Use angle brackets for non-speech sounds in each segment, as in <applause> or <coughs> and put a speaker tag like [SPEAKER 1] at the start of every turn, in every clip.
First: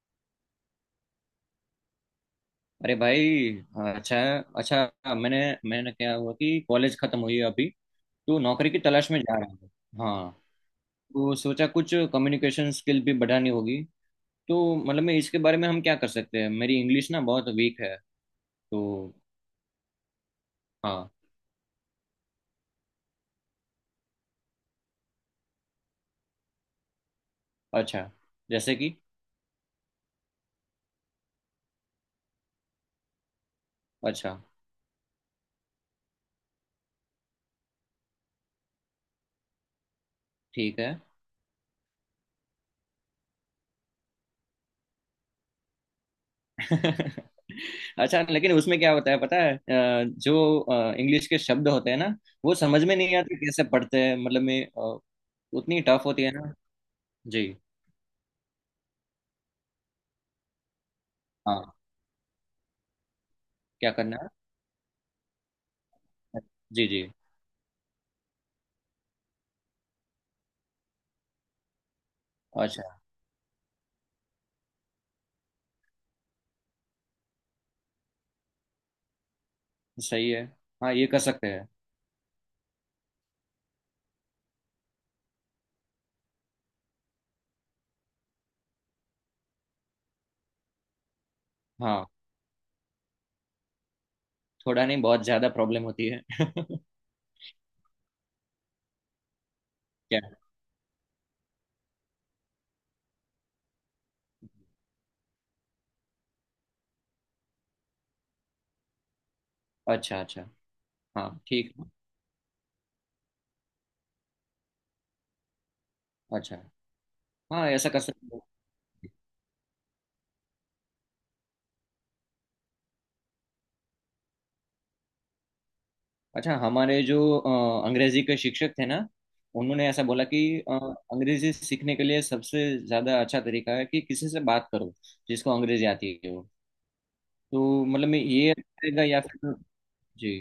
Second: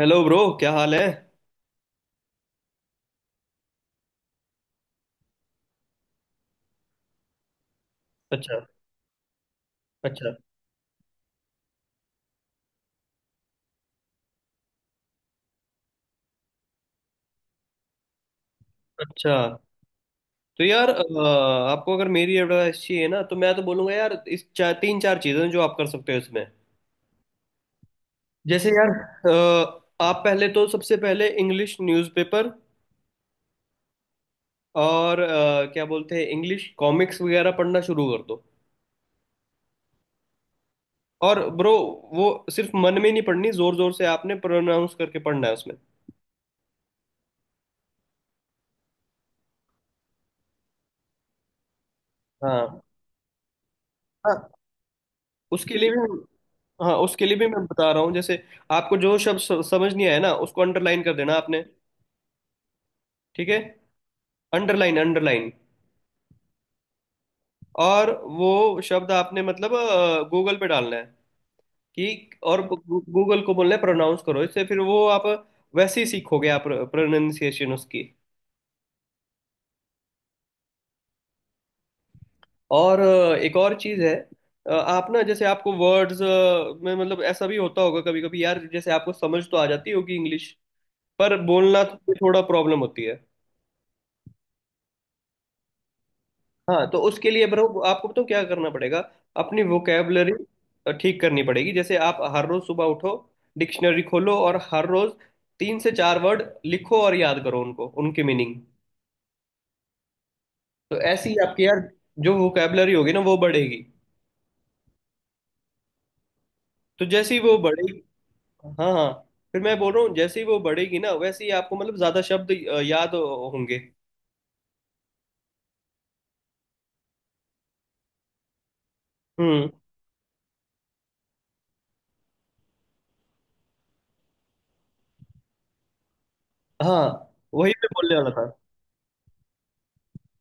[SPEAKER 1] Hello bro, क्या हाल है।
[SPEAKER 2] अरे भाई। हाँ, अच्छा है। अच्छा। मैंने मैंने क्या हुआ कि कॉलेज खत्म हुई है अभी। तो
[SPEAKER 1] अच्छा।
[SPEAKER 2] नौकरी की तलाश में जा रहा हूँ। हाँ।
[SPEAKER 1] अच्छा।
[SPEAKER 2] तो सोचा कुछ कम्युनिकेशन स्किल भी बढ़ानी होगी। तो मतलब मैं इसके बारे में हम क्या कर सकते हैं। मेरी इंग्लिश ना बहुत वीक है। तो।
[SPEAKER 1] अच्छा। तो यार
[SPEAKER 2] हाँ।
[SPEAKER 1] आपको अगर मेरी एडवाइस चाहिए ना तो मैं तो बोलूंगा यार इस चार तीन चार चीजें हैं जो आप कर सकते हो इसमें।
[SPEAKER 2] अच्छा।
[SPEAKER 1] जैसे
[SPEAKER 2] जैसे कि।
[SPEAKER 1] यार आप पहले तो सबसे पहले इंग्लिश न्यूज़पेपर
[SPEAKER 2] अच्छा।
[SPEAKER 1] और क्या बोलते हैं इंग्लिश कॉमिक्स वगैरह पढ़ना शुरू कर दो।
[SPEAKER 2] ठीक है।
[SPEAKER 1] और ब्रो वो सिर्फ मन में नहीं पढ़नी, जोर जोर से आपने प्रोनाउंस करके पढ़ना है उसमें।
[SPEAKER 2] <laughs> अच्छा, लेकिन उसमें क्या होता है पता है, जो इंग्लिश के शब्द होते हैं ना। वो
[SPEAKER 1] हाँ,
[SPEAKER 2] समझ में नहीं आते कैसे पढ़ते हैं, मतलब
[SPEAKER 1] हाँ,
[SPEAKER 2] मैं। अ,
[SPEAKER 1] उसके
[SPEAKER 2] उतनी
[SPEAKER 1] लिए
[SPEAKER 2] टफ
[SPEAKER 1] भी।
[SPEAKER 2] होती है ना।
[SPEAKER 1] हाँ उसके लिए
[SPEAKER 2] जी।
[SPEAKER 1] भी मैं बता रहा हूँ। जैसे आपको जो शब्द समझ नहीं आया ना, उसको अंडरलाइन कर देना आपने।
[SPEAKER 2] हाँ।
[SPEAKER 1] ठीक है,
[SPEAKER 2] क्या करना
[SPEAKER 1] अंडरलाइन, अंडरलाइन।
[SPEAKER 2] है? जी जी।
[SPEAKER 1] और वो शब्द आपने मतलब गूगल पे डालना है कि, और
[SPEAKER 2] अच्छा।
[SPEAKER 1] गूगल को बोलना है प्रोनाउंस करो इससे, फिर वो आप वैसे ही सीखोगे आप, प्रोनाउंसिएशन उसकी।
[SPEAKER 2] सही है। हाँ, ये कर सकते हैं।
[SPEAKER 1] और एक और चीज़ है। आप ना जैसे आपको वर्ड्स में मतलब ऐसा भी होता होगा कभी कभी यार, जैसे आपको समझ तो आ जाती होगी इंग्लिश, पर बोलना
[SPEAKER 2] हाँ।
[SPEAKER 1] तो थोड़ा प्रॉब्लम होती है।
[SPEAKER 2] थोड़ा नहीं, बहुत ज़्यादा प्रॉब्लम होती है।
[SPEAKER 1] हाँ तो उसके लिए ब्रो आपको तो क्या करना पड़ेगा, अपनी
[SPEAKER 2] <laughs> क्या?
[SPEAKER 1] वोकेबलरी ठीक करनी पड़ेगी। जैसे आप हर रोज सुबह उठो, डिक्शनरी खोलो और हर रोज तीन से चार वर्ड लिखो और याद करो उनको, उनकी मीनिंग।
[SPEAKER 2] अच्छा अच्छा।
[SPEAKER 1] तो ऐसी
[SPEAKER 2] हाँ
[SPEAKER 1] ही आपकी
[SPEAKER 2] ठीक
[SPEAKER 1] यार
[SPEAKER 2] है।
[SPEAKER 1] जो वोकेबलरी होगी ना, वो बढ़ेगी।
[SPEAKER 2] अच्छा।
[SPEAKER 1] तो जैसे ही वो
[SPEAKER 2] हाँ, ऐसा कर
[SPEAKER 1] बढ़ेगी,
[SPEAKER 2] सकते हैं।
[SPEAKER 1] हाँ, हाँ, फिर मैं बोल रहा हूँ जैसे ही वो बढ़ेगी ना, वैसे ही आपको मतलब ज्यादा शब्द याद होंगे।
[SPEAKER 2] अच्छा, हमारे जो अंग्रेजी के शिक्षक थे ना,
[SPEAKER 1] हम्म।
[SPEAKER 2] उन्होंने ऐसा बोला कि अ, अंग्रेजी सीखने के लिए सबसे ज़्यादा अच्छा तरीका है कि किसी से बात करो जिसको अंग्रेजी आती है। वो
[SPEAKER 1] हाँ वही
[SPEAKER 2] तो
[SPEAKER 1] मैं
[SPEAKER 2] मतलब
[SPEAKER 1] बोलने
[SPEAKER 2] मैं
[SPEAKER 1] वाला था।
[SPEAKER 2] ये रहेगा या फिर। जी।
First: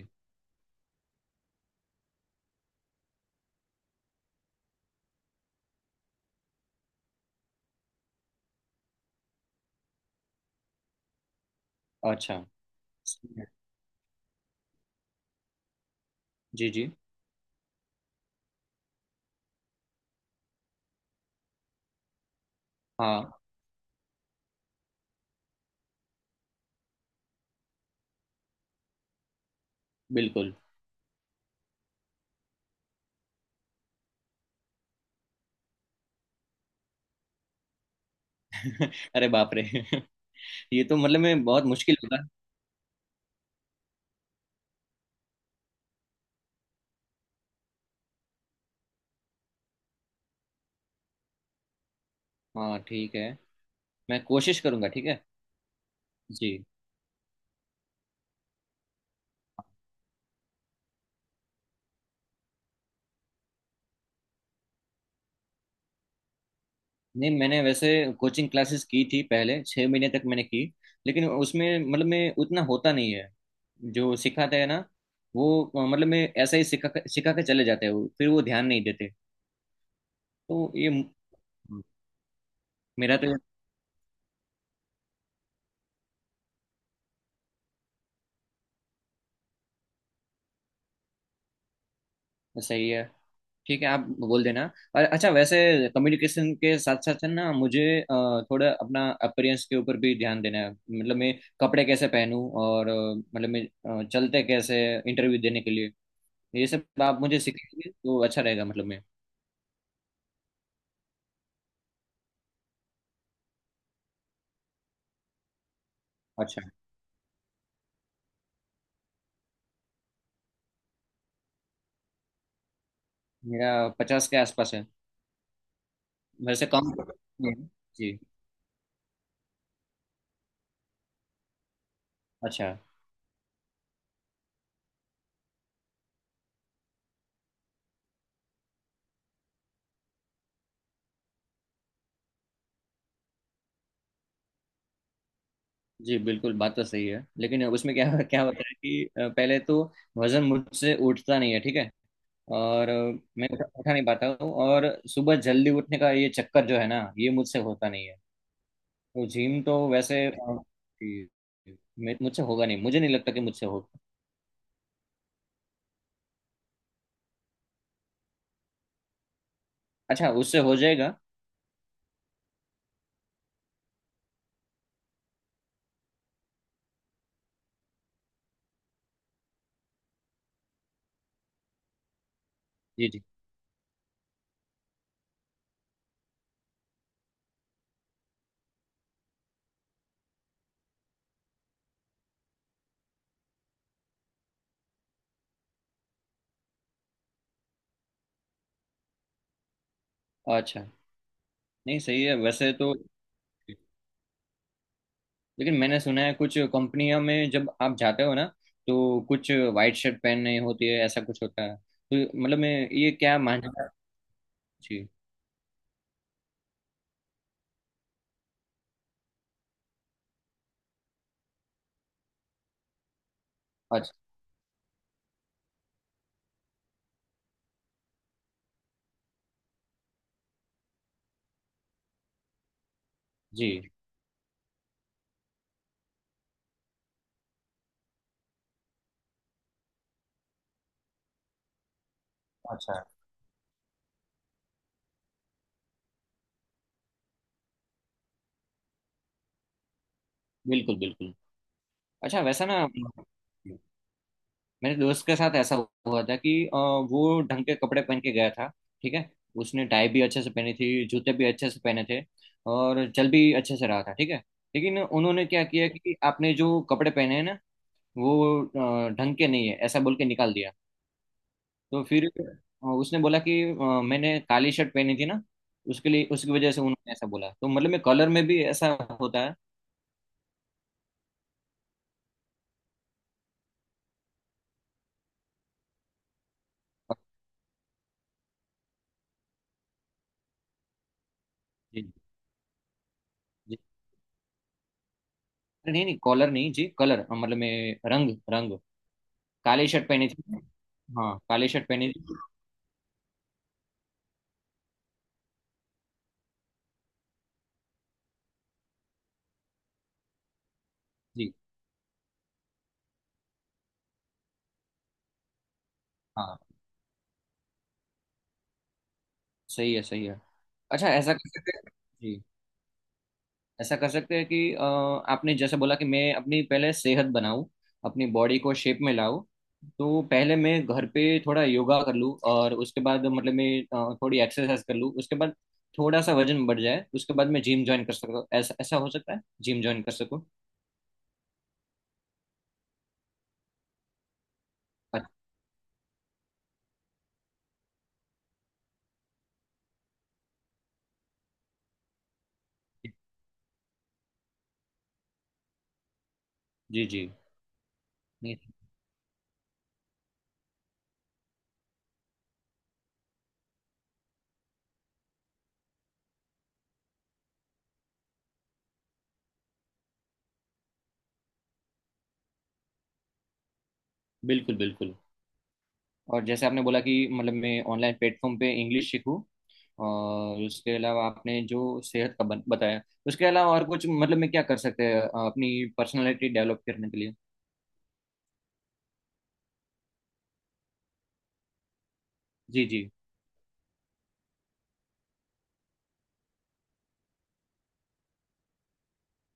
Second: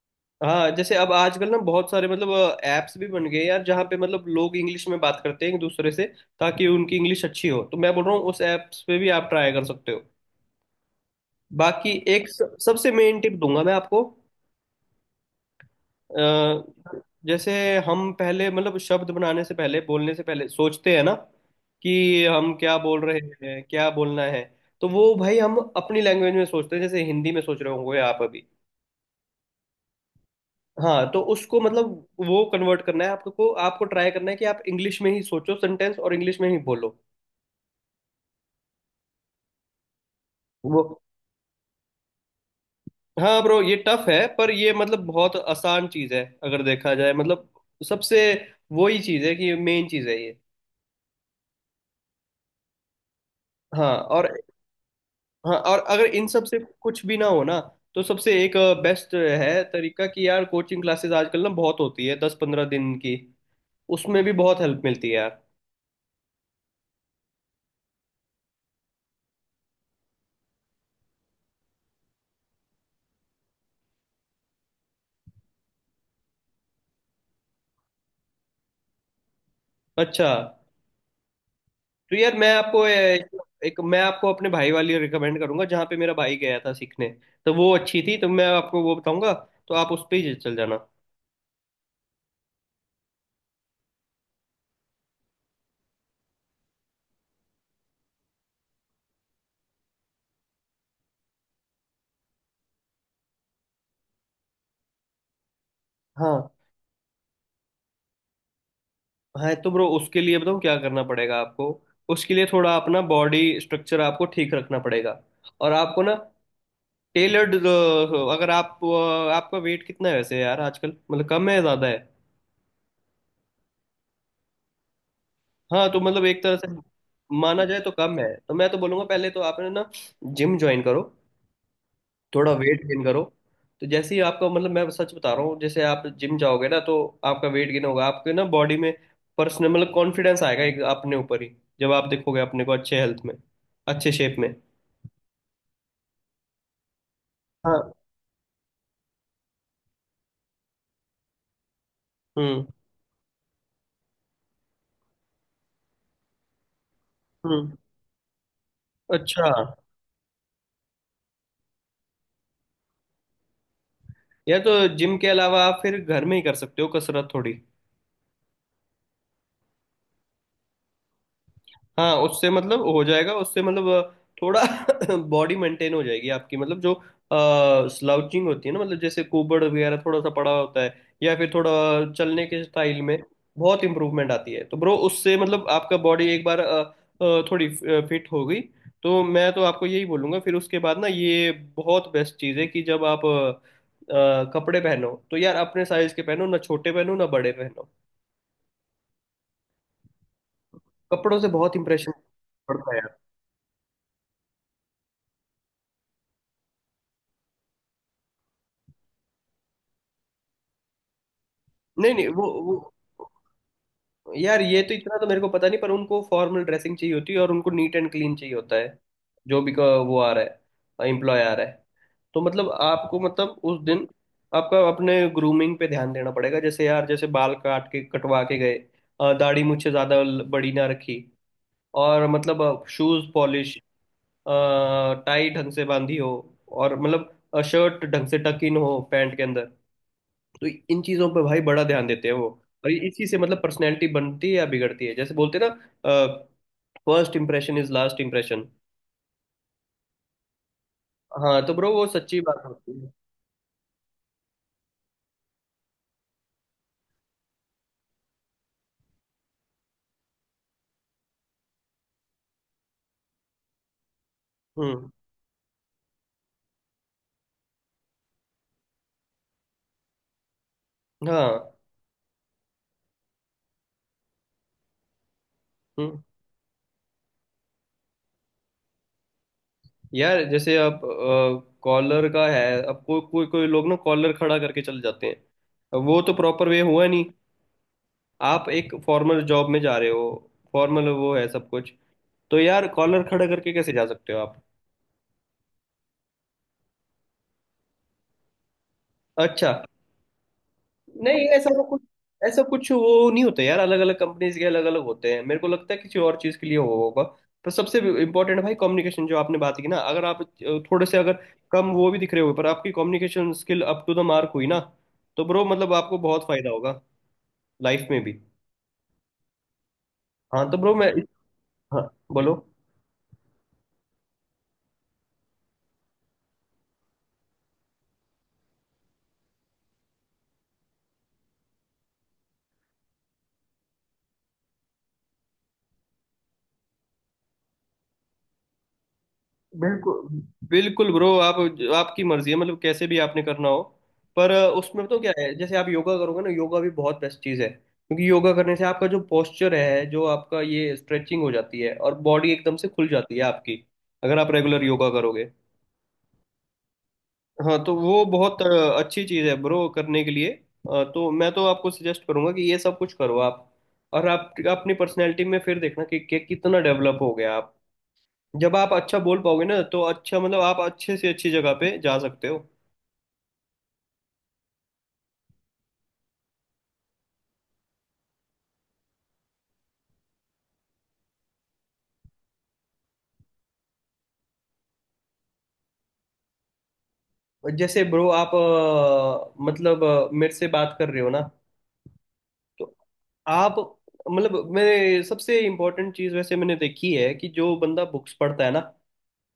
[SPEAKER 1] हाँ जैसे अब आजकल ना बहुत सारे मतलब ऐप्स भी बन गए यार, जहाँ पे मतलब लोग इंग्लिश में बात करते हैं एक दूसरे से, ताकि उनकी इंग्लिश अच्छी हो। तो मैं बोल रहा हूँ उस ऐप्स पे भी आप ट्राई कर सकते हो। बाकी एक
[SPEAKER 2] अच्छा।
[SPEAKER 1] सबसे मेन टिप
[SPEAKER 2] सही है।
[SPEAKER 1] दूंगा मैं आपको।
[SPEAKER 2] जी जी।
[SPEAKER 1] अ, जैसे हम पहले मतलब शब्द बनाने से पहले, बोलने से पहले सोचते हैं ना, कि हम क्या बोल रहे
[SPEAKER 2] हाँ
[SPEAKER 1] हैं, क्या बोलना है। तो वो भाई हम अपनी लैंग्वेज में सोचते हैं, जैसे हिंदी में सोच रहे होंगे आप अभी।
[SPEAKER 2] बिल्कुल।
[SPEAKER 1] हाँ तो उसको मतलब वो कन्वर्ट करना है आपको, आपको ट्राई करना है कि आप इंग्लिश में ही सोचो सेंटेंस और इंग्लिश में ही बोलो।
[SPEAKER 2] <laughs> अरे बाप रे। <laughs>
[SPEAKER 1] वो,
[SPEAKER 2] ये तो मतलब मैं बहुत मुश्किल होगा।
[SPEAKER 1] हाँ ब्रो ये टफ है पर ये मतलब बहुत आसान चीज है अगर देखा जाए। मतलब सबसे वही चीज है कि मेन चीज है ये।
[SPEAKER 2] हाँ ठीक है।
[SPEAKER 1] हाँ
[SPEAKER 2] मैं
[SPEAKER 1] और,
[SPEAKER 2] कोशिश करूंगा, ठीक है।
[SPEAKER 1] हाँ और अगर इन सब से
[SPEAKER 2] जी।
[SPEAKER 1] कुछ भी ना हो ना, तो सबसे एक बेस्ट है तरीका कि यार कोचिंग क्लासेस आजकल ना बहुत होती है, दस पंद्रह दिन की। उसमें भी बहुत हेल्प मिलती है यार।
[SPEAKER 2] नहीं, मैंने वैसे कोचिंग क्लासेस की थी, पहले छः महीने तक मैंने की। लेकिन उसमें मतलब मैं उतना होता नहीं है। जो सिखाते हैं ना, वो मतलब मैं ऐसा ही सिखा सिखा के चले जाते हैं वो, फिर वो ध्यान नहीं देते।
[SPEAKER 1] अच्छा,
[SPEAKER 2] तो ये म-
[SPEAKER 1] तो यार मैं आपको
[SPEAKER 2] मेरा तो ये।
[SPEAKER 1] एक मैं आपको अपने भाई वाली रिकमेंड करूंगा, जहाँ पे मेरा भाई गया था सीखने, तो वो अच्छी थी, तो मैं आपको वो बताऊंगा, तो आप उस पे ही चल जाना।
[SPEAKER 2] सही है। ठीक है, आप बोल देना। और अच्छा, वैसे कम्युनिकेशन के साथ साथ है ना, मुझे थोड़ा अपना अपीयरेंस के ऊपर भी ध्यान देना है, मतलब मैं कपड़े कैसे पहनूं और मतलब मैं चलते कैसे इंटरव्यू देने के लिए,
[SPEAKER 1] हाँ,
[SPEAKER 2] ये सब आप मुझे सिखाएंगे तो अच्छा रहेगा, मतलब मैं।
[SPEAKER 1] हाँ तो ब्रो उसके लिए बताऊँ क्या करना पड़ेगा आपको। उसके लिए थोड़ा अपना बॉडी स्ट्रक्चर आपको ठीक रखना पड़ेगा। और आपको ना
[SPEAKER 2] अच्छा।
[SPEAKER 1] टेलर्ड, अगर आपका वेट कितना है वैसे यार आजकल, मतलब कम है, ज़्यादा है।
[SPEAKER 2] मेरा पचास के आसपास है।
[SPEAKER 1] हाँ तो मतलब एक तरह
[SPEAKER 2] वैसे
[SPEAKER 1] से
[SPEAKER 2] कम।
[SPEAKER 1] माना
[SPEAKER 2] हम्म।
[SPEAKER 1] जाए तो
[SPEAKER 2] जी।
[SPEAKER 1] कम है, तो मैं तो बोलूंगा पहले तो आपने ना जिम ज्वाइन करो, थोड़ा
[SPEAKER 2] अच्छा।
[SPEAKER 1] वेट गेन करो। तो जैसे ही आपका मतलब मैं सच बता रहा हूँ, जैसे आप जिम जाओगे ना, तो आपका वेट गेन होगा आपके ना बॉडी में, पर्सनल मतलब कॉन्फिडेंस आएगा एक अपने ऊपर ही, जब आप देखोगे अपने को अच्छे हेल्थ में, अच्छे शेप में।
[SPEAKER 2] जी बिल्कुल, बात तो सही है। लेकिन
[SPEAKER 1] हाँ।
[SPEAKER 2] उसमें क्या क्या होता है कि पहले तो वजन मुझसे उठता नहीं है, ठीक है।
[SPEAKER 1] हम्म।
[SPEAKER 2] और मैं उठा नहीं पाता हूँ, और सुबह जल्दी उठने का ये चक्कर जो है ना ये मुझसे
[SPEAKER 1] हम्म।
[SPEAKER 2] होता नहीं है। तो
[SPEAKER 1] अच्छा।
[SPEAKER 2] जिम तो वैसे मुझसे होगा नहीं, मुझे नहीं लगता कि मुझसे होगा।
[SPEAKER 1] या तो जिम के अलावा आप फिर घर में ही कर सकते हो कसरत थोड़ी।
[SPEAKER 2] अच्छा उससे हो जाएगा।
[SPEAKER 1] हाँ उससे मतलब हो जाएगा, उससे मतलब थोड़ा <coughs> <laughs> बॉडी मेंटेन हो जाएगी आपकी। मतलब जो स्लाउचिंग होती है ना, मतलब जैसे कुबड़ वगैरह थोड़ा सा पड़ा होता है, या फिर थोड़ा चलने के स्टाइल
[SPEAKER 2] जी
[SPEAKER 1] में
[SPEAKER 2] जी।
[SPEAKER 1] बहुत इंप्रूवमेंट आती है। तो ब्रो उससे मतलब आपका बॉडी एक बार थोड़ी फिट हो गई, तो मैं तो आपको यही बोलूंगा फिर उसके बाद ना, ये बहुत बेस्ट चीज़ है कि जब आप कपड़े पहनो तो यार अपने साइज के पहनो, ना छोटे पहनो ना बड़े पहनो।
[SPEAKER 2] अच्छा।
[SPEAKER 1] कपड़ों से बहुत
[SPEAKER 2] नहीं
[SPEAKER 1] इंप्रेशन
[SPEAKER 2] सही है वैसे तो,
[SPEAKER 1] पड़ता है।
[SPEAKER 2] लेकिन मैंने सुना है कुछ कंपनियों में जब आप जाते हो ना तो कुछ वाइट शर्ट पहननी होती है, ऐसा कुछ होता है,
[SPEAKER 1] नहीं नहीं,
[SPEAKER 2] तो
[SPEAKER 1] वो
[SPEAKER 2] मतलब मैं
[SPEAKER 1] वो
[SPEAKER 2] ये क्या मान।
[SPEAKER 1] यार, ये तो
[SPEAKER 2] जी।
[SPEAKER 1] इतना तो मेरे को पता नहीं, पर उनको फॉर्मल ड्रेसिंग चाहिए होती है और उनको नीट एंड क्लीन चाहिए होता है। जो भी का वो आ रहा है, एम्प्लॉय आ रहा है, तो मतलब आपको मतलब उस दिन
[SPEAKER 2] अच्छा।
[SPEAKER 1] आपका अपने ग्रूमिंग पे ध्यान देना पड़ेगा। जैसे यार जैसे बाल काट के कटवा के गए, दाढ़ी मुझसे ज़्यादा बड़ी ना रखी, और मतलब शूज़ पॉलिश,
[SPEAKER 2] जी।
[SPEAKER 1] टाई ढंग से बांधी हो, और मतलब शर्ट ढंग से टक इन हो पैंट के अंदर। तो इन चीजों पर भाई बड़ा ध्यान देते हैं वो, और
[SPEAKER 2] अच्छा।
[SPEAKER 1] इसी से मतलब पर्सनैलिटी बनती है या बिगड़ती है। जैसे बोलते हैं ना, first impression is last impression.
[SPEAKER 2] बिल्कुल बिल्कुल।
[SPEAKER 1] हाँ तो ब्रो वो सच्ची
[SPEAKER 2] अच्छा
[SPEAKER 1] बात
[SPEAKER 2] वैसा ना
[SPEAKER 1] होती है।
[SPEAKER 2] मेरे दोस्त के साथ ऐसा हुआ था कि वो ढंग के कपड़े पहन के गया था, ठीक है। उसने टाई भी अच्छे से पहनी थी, जूते भी अच्छे से पहने थे, और चल भी अच्छे से रहा था, ठीक है। लेकिन
[SPEAKER 1] हम्म।
[SPEAKER 2] उन्होंने क्या किया कि आपने जो कपड़े पहने हैं ना वो ढंग के नहीं है, ऐसा बोल के निकाल दिया।
[SPEAKER 1] हाँ।
[SPEAKER 2] तो फिर उसने बोला कि मैंने काली शर्ट पहनी थी ना, उसके
[SPEAKER 1] हम्म।
[SPEAKER 2] लिए उसकी वजह से उन्होंने ऐसा बोला, तो मतलब मैं कलर में भी ऐसा होता है।
[SPEAKER 1] यार जैसे आप कॉलर का है, अब कोई कोई कोई लोग ना कॉलर खड़ा करके चले जाते हैं, अब वो तो प्रॉपर वे हुआ नहीं। आप एक फॉर्मल जॉब में जा रहे हो, फॉर्मल वो है सब कुछ,
[SPEAKER 2] जी
[SPEAKER 1] तो यार कॉलर खड़ा करके
[SPEAKER 2] जी।
[SPEAKER 1] कैसे जा सकते हो आप।
[SPEAKER 2] नहीं नहीं कॉलर नहीं, जी, कलर, मतलब मैं रंग रंग।
[SPEAKER 1] अच्छा,
[SPEAKER 2] काली शर्ट पहनी थी। हाँ
[SPEAKER 1] नहीं
[SPEAKER 2] काली
[SPEAKER 1] ऐसा तो
[SPEAKER 2] शर्ट
[SPEAKER 1] कुछ,
[SPEAKER 2] पहनी थी।
[SPEAKER 1] ऐसा कुछ वो नहीं होता यार, अलग अलग कंपनीज के अलग अलग होते हैं, मेरे को लगता है किसी और चीज के लिए हो होगा। पर सबसे इम्पोर्टेंट भाई कम्युनिकेशन, जो आपने बात की ना, अगर आप थोड़े से अगर
[SPEAKER 2] जी।
[SPEAKER 1] कम वो भी दिख रहे हो, पर आपकी communication skill up to the mark हुई ना, तो ब्रो मतलब आपको बहुत
[SPEAKER 2] हाँ
[SPEAKER 1] फायदा होगा, लाइफ में भी।
[SPEAKER 2] सही है सही है।
[SPEAKER 1] हाँ तो ब्रो
[SPEAKER 2] अच्छा
[SPEAKER 1] मैं।
[SPEAKER 2] ऐसा कर सकते हैं।
[SPEAKER 1] हाँ।
[SPEAKER 2] जी।
[SPEAKER 1] बोलो।
[SPEAKER 2] ऐसा कर सकते हैं कि आपने जैसे बोला कि मैं अपनी पहले सेहत बनाऊं, अपनी बॉडी को शेप में लाऊं, तो पहले मैं घर पे थोड़ा योगा कर लूं, और उसके बाद मतलब मैं थोड़ी एक्सरसाइज कर लूं, उसके बाद थोड़ा सा वजन बढ़ जाए, उसके बाद मैं जिम ज्वाइन कर सकता हूं, ऐसा ऐसा हो सकता है जिम ज्वाइन कर सकूं।
[SPEAKER 1] बिल्कुल, बिल्कुल ब्रो, आप, आपकी मर्जी है मतलब कैसे भी आपने करना हो। पर उसमें तो
[SPEAKER 2] अच्छा।
[SPEAKER 1] क्या है, जैसे आप योगा करोगे ना, योगा भी बहुत बेस्ट चीज़ है क्योंकि योगा करने से आपका जो पोस्चर है, जो आपका ये स्ट्रेचिंग हो जाती है और बॉडी एकदम से खुल जाती है आपकी, अगर आप रेगुलर योगा करोगे।
[SPEAKER 2] जी जी।
[SPEAKER 1] हाँ तो वो
[SPEAKER 2] नहीं,
[SPEAKER 1] बहुत अच्छी चीज़ है ब्रो करने के लिए। तो मैं तो आपको सजेस्ट करूंगा कि ये सब कुछ करो आप, और आप अपनी पर्सनैलिटी में फिर देखना कि, कितना डेवलप हो गया आप। जब आप अच्छा बोल पाओगे ना, तो अच्छा मतलब आप अच्छे से अच्छी जगह पे जा सकते हो।
[SPEAKER 2] बिल्कुल बिल्कुल। और जैसे आपने बोला कि मतलब मैं ऑनलाइन प्लेटफॉर्म पे इंग्लिश सीखूं, और उसके अलावा आपने जो सेहत का बताया, उसके अलावा और कुछ मतलब मैं क्या कर सकते हैं अपनी पर्सनालिटी डेवलप करने के लिए?
[SPEAKER 1] जैसे ब्रो आप मतलब मेरे से बात कर रहे हो ना,
[SPEAKER 2] जी
[SPEAKER 1] तो
[SPEAKER 2] जी।
[SPEAKER 1] आप मतलब मेरे सबसे इम्पोर्टेंट चीज़ वैसे मैंने देखी है कि जो बंदा बुक्स पढ़ता है ना,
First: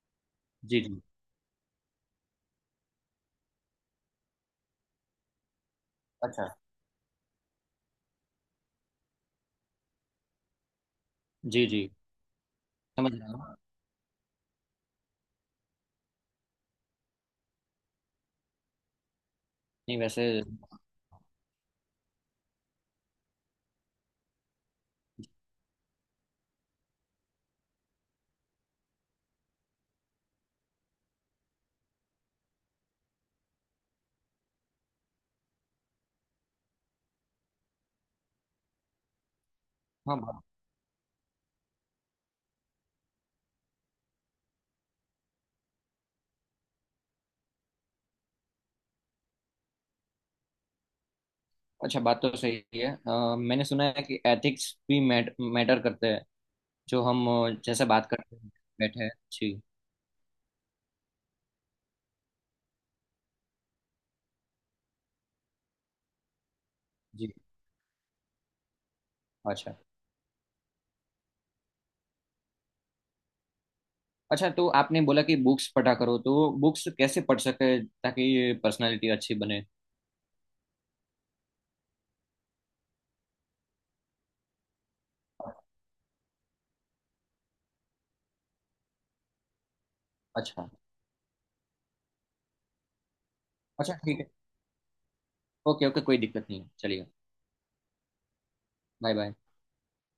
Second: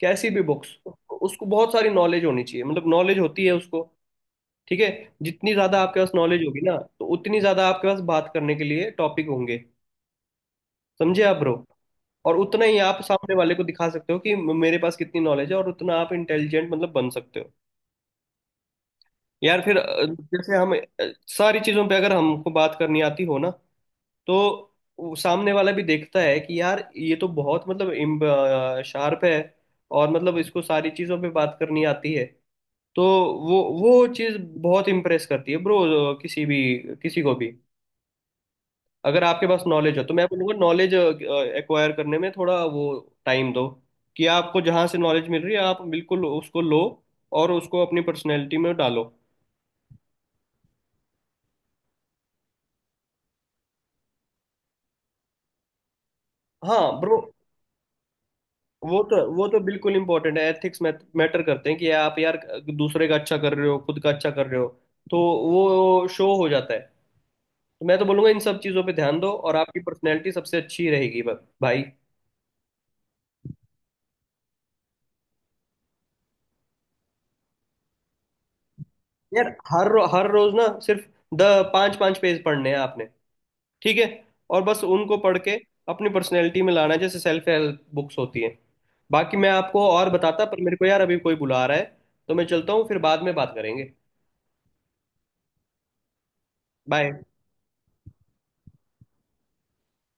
[SPEAKER 1] कैसी भी बुक्स,
[SPEAKER 2] जी जी।
[SPEAKER 1] उसको बहुत सारी नॉलेज होनी चाहिए, मतलब नॉलेज होती है उसको। ठीक है, जितनी ज़्यादा आपके पास नॉलेज
[SPEAKER 2] अच्छा।
[SPEAKER 1] होगी ना, तो उतनी ज़्यादा आपके पास बात करने के लिए टॉपिक होंगे। समझे आप ब्रो,
[SPEAKER 2] जी जी।
[SPEAKER 1] और उतना ही आप
[SPEAKER 2] समझ रहा
[SPEAKER 1] सामने
[SPEAKER 2] हूँ।
[SPEAKER 1] वाले को दिखा सकते हो कि मेरे पास कितनी नॉलेज है, और उतना आप इंटेलिजेंट मतलब बन सकते हो। यार फिर
[SPEAKER 2] नहीं वैसे।
[SPEAKER 1] जैसे हम सारी चीजों पे अगर हमको बात करनी आती हो ना, तो वो सामने वाला भी देखता है कि यार ये तो बहुत मतलब शार्प है, और मतलब इसको सारी चीजों पे बात करनी आती है। तो वो चीज बहुत इम्प्रेस करती है ब्रो किसी भी, किसी को भी। अगर आपके पास नॉलेज हो, तो
[SPEAKER 2] हाँ
[SPEAKER 1] मैं
[SPEAKER 2] बात।
[SPEAKER 1] बोलूँगा नॉलेज एक्वायर करने में थोड़ा वो टाइम दो, कि आपको जहाँ से नॉलेज मिल रही है आप बिल्कुल उसको लो, और उसको अपनी पर्सनैलिटी में डालो।
[SPEAKER 2] अच्छा, बात तो सही है। मैंने सुना है कि एथिक्स भी मैटर करते हैं।
[SPEAKER 1] हाँ
[SPEAKER 2] जो
[SPEAKER 1] ब्रो,
[SPEAKER 2] हम जैसे बात करते हैं
[SPEAKER 1] वो
[SPEAKER 2] बैठे हैं।
[SPEAKER 1] तो वो
[SPEAKER 2] जी।
[SPEAKER 1] तो बिल्कुल इंपॉर्टेंट है, एथिक्स मैटर करते हैं कि आप यार दूसरे का अच्छा कर रहे हो, खुद का अच्छा कर रहे हो, तो वो शो हो जाता है।
[SPEAKER 2] जी।
[SPEAKER 1] तो मैं तो बोलूँगा इन सब चीज़ों पे ध्यान दो और
[SPEAKER 2] अच्छा।
[SPEAKER 1] आपकी पर्सनैलिटी सबसे अच्छी रहेगी भाई।
[SPEAKER 2] अच्छा तो आपने बोला कि बुक्स पढ़ा करो, तो बुक्स कैसे पढ़ सके ताकि पर्सनालिटी अच्छी
[SPEAKER 1] यार
[SPEAKER 2] बने?
[SPEAKER 1] हर रोज ना सिर्फ द पाँच पाँच पेज पढ़ने हैं आपने। ठीक है, और बस उनको पढ़ के अपनी पर्सनैलिटी में लाना है, जैसे सेल्फ हेल्प बुक्स होती हैं। बाकी मैं आपको और बताता पर
[SPEAKER 2] अच्छा।
[SPEAKER 1] मेरे को यार अभी कोई बुला रहा है, तो मैं चलता हूँ, फिर बाद में बात करेंगे।
[SPEAKER 2] अच्छा ठीक है। ओके ओके कोई दिक्कत नहीं है, चलिए।
[SPEAKER 1] बाय।
[SPEAKER 2] Bye bye.